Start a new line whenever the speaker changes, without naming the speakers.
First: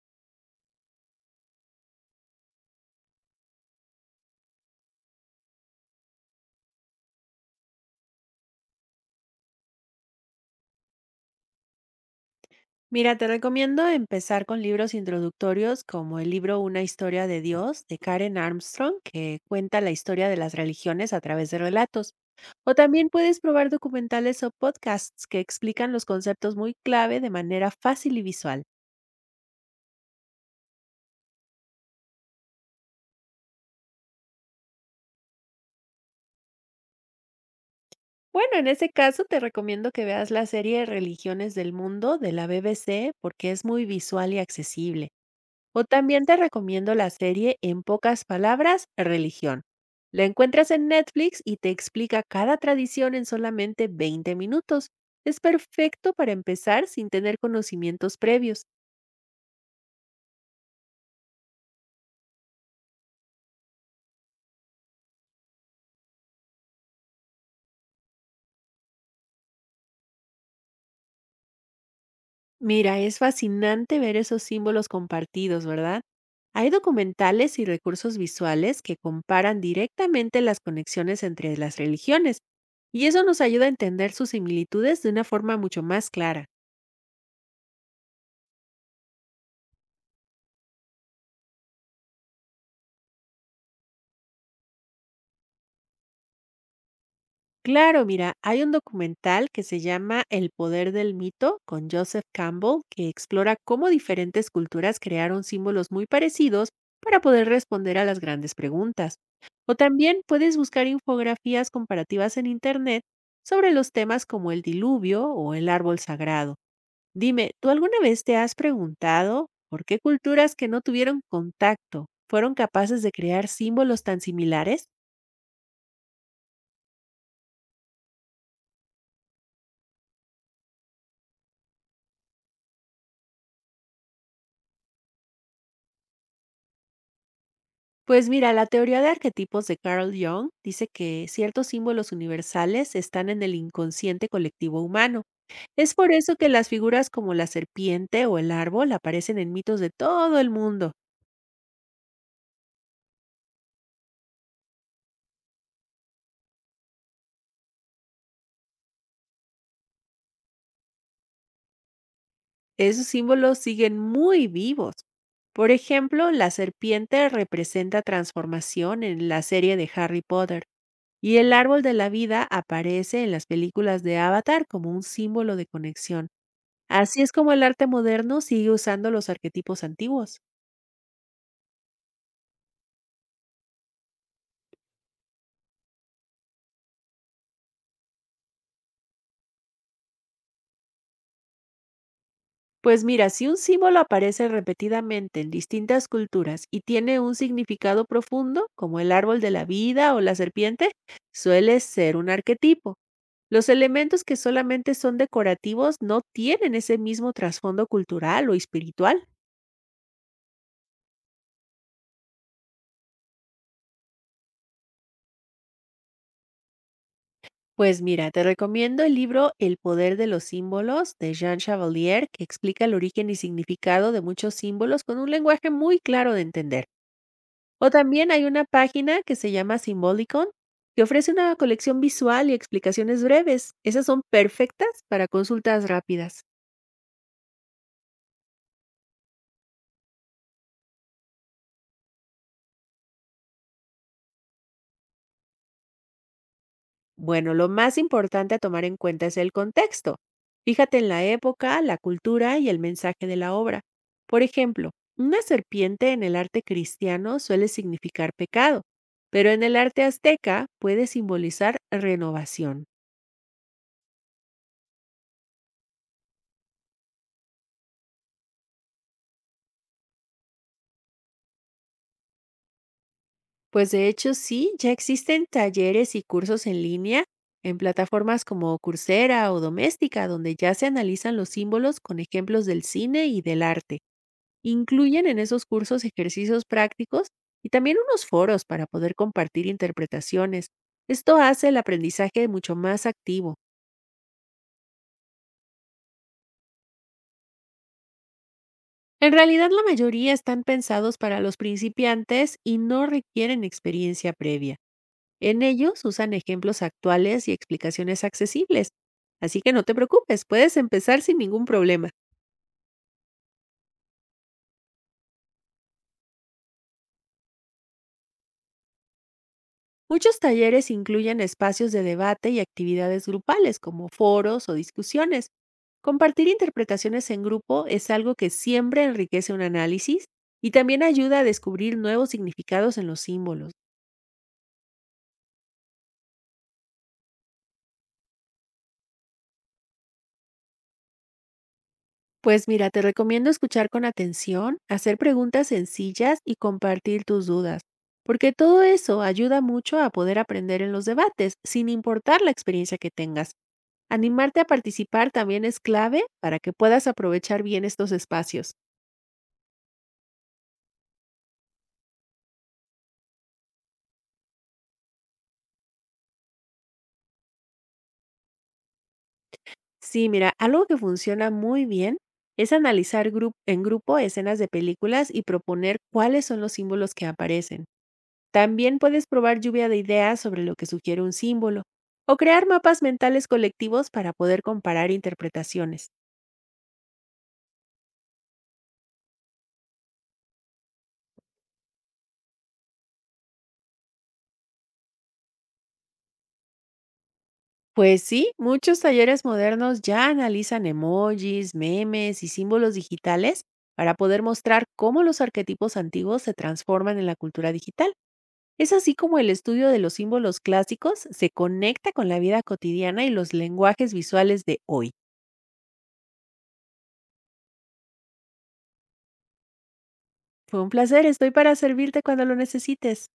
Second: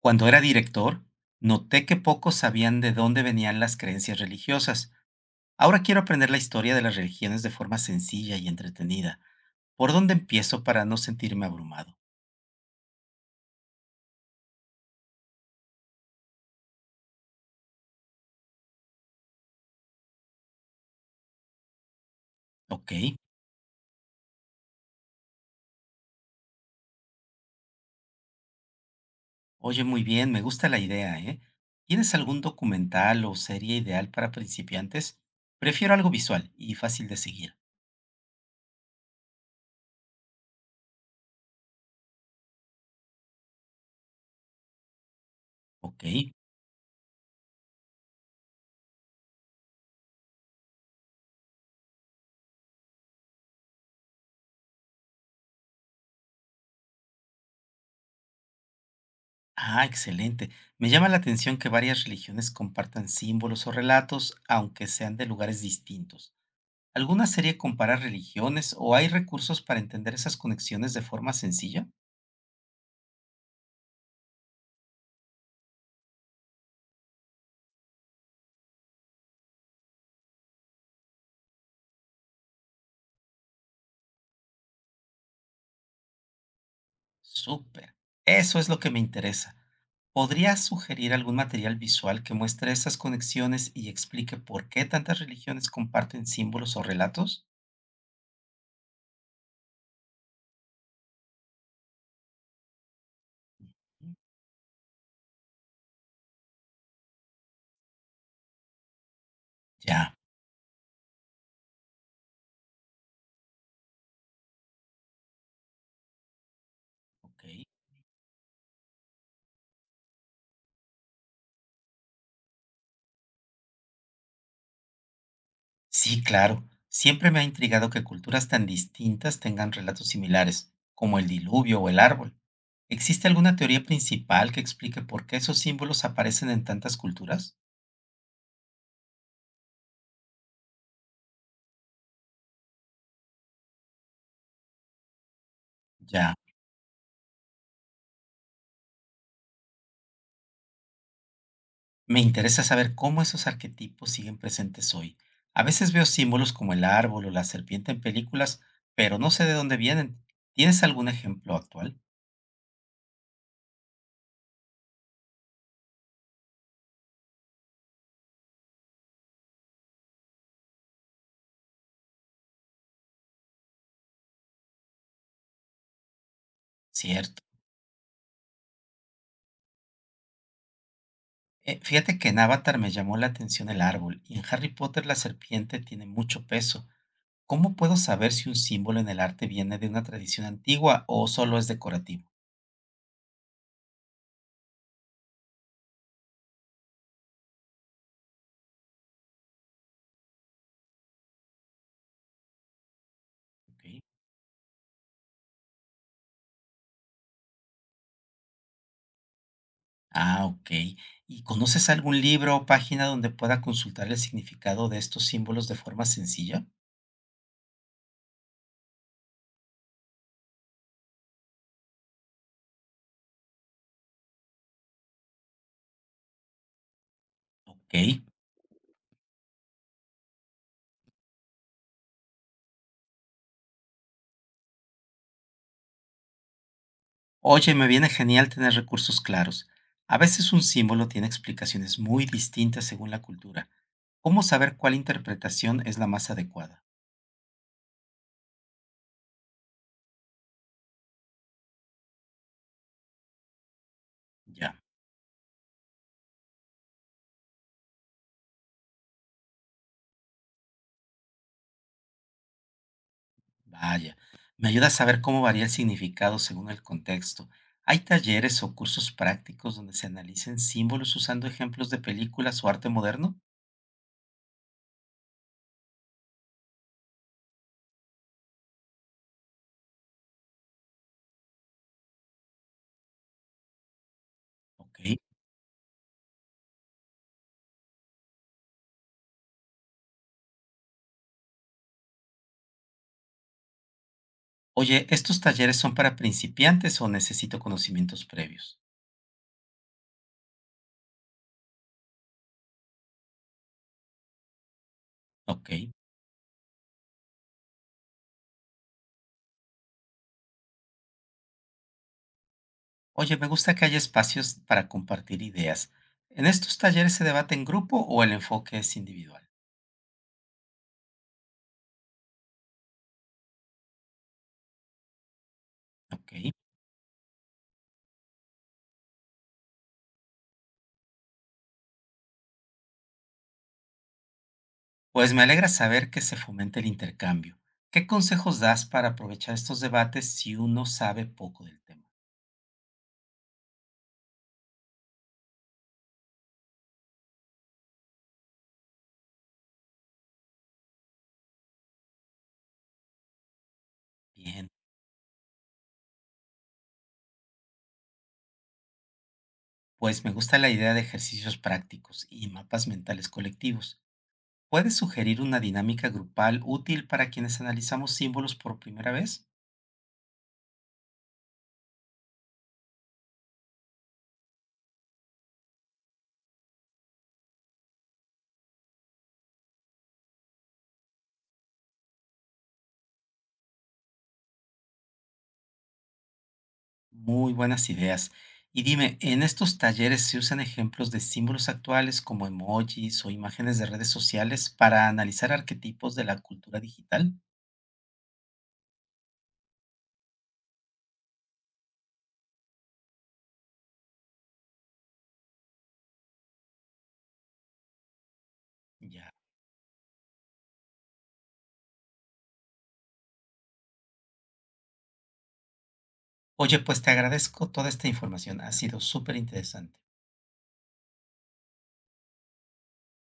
Cuando era director, noté que pocos sabían de dónde venían las creencias religiosas. Ahora quiero aprender la historia de las religiones de forma sencilla y entretenida. ¿Por dónde empiezo para no sentirme abrumado?
Mira, te recomiendo empezar con libros introductorios como el libro Una historia de Dios de Karen Armstrong, que cuenta la historia de las religiones a través de relatos. O
Ok,
también puedes probar documentales o podcasts que explican los conceptos muy clave de manera fácil y visual.
oye, muy bien, me gusta la idea, ¿eh? ¿Tienes algún documental o serie ideal para principiantes? Prefiero algo visual y fácil de seguir.
Bueno, en ese caso te recomiendo que veas la serie Religiones del Mundo de la BBC porque es muy visual y accesible. O
Ok.
también te recomiendo la serie En pocas palabras, Religión. La encuentras en Netflix y te explica cada tradición en solamente 20 minutos. Es perfecto para empezar sin tener conocimientos previos.
Ah, excelente. Me llama la atención que varias religiones compartan símbolos o relatos, aunque sean de lugares distintos. ¿Alguna serie compara religiones o hay recursos para entender esas conexiones de forma sencilla?
Mira, es fascinante ver esos símbolos compartidos, ¿verdad? Hay documentales y recursos visuales que comparan directamente las conexiones entre las religiones y eso nos ayuda a entender sus similitudes de una forma mucho más clara.
Súper. Eso es lo que me interesa. ¿Podrías sugerir algún material visual que muestre esas conexiones y explique por qué tantas religiones comparten símbolos o relatos?
Claro, mira, hay un documental que se llama El poder del mito con Joseph Campbell que explora cómo
Ujú.
diferentes culturas crearon símbolos muy parecidos para poder responder a las grandes preguntas. O
Ya,
también puedes buscar infografías comparativas en Internet sobre los temas como el diluvio o el árbol sagrado.
ok.
Dime, ¿tú alguna vez te has preguntado por qué culturas que no tuvieron contacto fueron capaces de crear símbolos tan similares?
Sí, claro. Siempre me ha intrigado que culturas tan distintas tengan relatos similares, como el diluvio o el árbol. ¿Existe alguna teoría principal que explique por qué esos símbolos aparecen en tantas culturas?
Pues mira, la teoría de arquetipos de Carl Jung dice que ciertos símbolos universales están en el inconsciente colectivo humano. Es por
Ya.
eso que las figuras como la serpiente o el árbol aparecen en mitos de todo el mundo.
Me interesa saber cómo esos arquetipos siguen presentes hoy. A veces veo símbolos como el árbol o la serpiente en películas, pero no sé de dónde vienen. ¿Tienes algún ejemplo actual?
Esos símbolos siguen muy vivos. Por ejemplo, la serpiente representa transformación en la serie de Harry Potter y el árbol de la vida aparece en las películas de Avatar como un símbolo de conexión. Así es
Cierto.
como el arte moderno sigue usando los arquetipos antiguos.
Fíjate que en Avatar me llamó la atención el árbol y en Harry Potter la serpiente tiene mucho peso. ¿Cómo puedo saber si un símbolo en el arte viene de una tradición antigua o solo es decorativo?
Pues mira, si un símbolo aparece repetidamente en distintas culturas y tiene un significado profundo, como el árbol de la vida o la serpiente, suele ser un arquetipo. Los
Ok.
elementos que solamente son decorativos no tienen ese mismo trasfondo cultural o espiritual.
Ah, ok. ¿Y conoces algún libro o página donde pueda consultar el significado de estos símbolos de forma sencilla?
Pues mira, te recomiendo el libro El poder de los símbolos de Jean Chevalier, que explica el origen y significado de muchos símbolos con un lenguaje muy claro de entender. O
Ok.
también hay una página que se llama Symbolicon, que ofrece una colección visual y explicaciones breves. Esas son perfectas para consultas rápidas.
Oye, me viene genial tener recursos claros. A veces un símbolo tiene explicaciones muy distintas según la cultura. ¿Cómo saber cuál interpretación es la más adecuada?
Bueno, lo más importante a tomar en cuenta es el contexto. Fíjate en la época, la cultura y el mensaje de la obra. Por
Ya,
ejemplo, una serpiente en el arte cristiano suele significar pecado, pero en el arte azteca puede simbolizar renovación.
vaya. Me ayuda a saber cómo varía el significado según el contexto. ¿Hay talleres o cursos prácticos donde se analicen símbolos usando ejemplos de películas o arte moderno?
Pues de hecho sí, ya existen talleres y cursos en línea en plataformas como Coursera o Doméstica, donde ya se analizan los símbolos con ejemplos del cine y del arte.
Ok.
Incluyen en esos cursos ejercicios prácticos y también unos foros para poder compartir interpretaciones. Esto hace el aprendizaje mucho más activo.
Oye, ¿estos talleres son para principiantes o necesito conocimientos previos?
En realidad, la mayoría están pensados para los principiantes y no requieren experiencia previa. En
Ok.
ellos usan ejemplos actuales y explicaciones accesibles. Así que no te preocupes, puedes empezar sin ningún problema.
Oye, me gusta que haya espacios para compartir ideas. ¿En estos talleres se debate en grupo o el enfoque es individual?
Muchos talleres incluyen espacios de debate y actividades grupales como foros o discusiones.
Ok.
Compartir interpretaciones en grupo es algo que siempre enriquece un análisis y también ayuda a descubrir nuevos significados en los símbolos.
Pues me alegra saber que se fomente el intercambio. ¿Qué consejos das para aprovechar estos debates si uno sabe poco del tema?
Pues mira, te recomiendo escuchar con atención, hacer preguntas sencillas y compartir tus dudas, porque todo eso ayuda mucho a poder aprender en los debates, sin importar la experiencia que tengas. Animarte a
Bien,
participar también es clave para que puedas aprovechar bien estos espacios.
pues me gusta la idea de ejercicios prácticos y mapas mentales colectivos. ¿Puedes sugerir una dinámica grupal útil para quienes analizamos símbolos por primera vez?
Sí, mira, algo que funciona muy bien es analizar en grupo escenas de películas y proponer cuáles son los símbolos que aparecen. También puedes probar lluvia de ideas sobre lo que sugiere un símbolo o crear mapas mentales colectivos para poder comparar interpretaciones.
Muy buenas ideas. Y dime, ¿en estos talleres se usan ejemplos de símbolos actuales como emojis o imágenes de redes sociales para analizar arquetipos de la cultura digital?
Pues sí, muchos talleres modernos ya analizan emojis, memes y símbolos digitales para poder mostrar cómo los arquetipos antiguos se transforman en la cultura digital. Es así
Ya.
como el estudio de los símbolos clásicos se conecta con la vida cotidiana y los lenguajes visuales de hoy.
Oye, pues te agradezco toda esta información, ha sido súper interesante.
Fue un placer, estoy para servirte cuando lo necesites.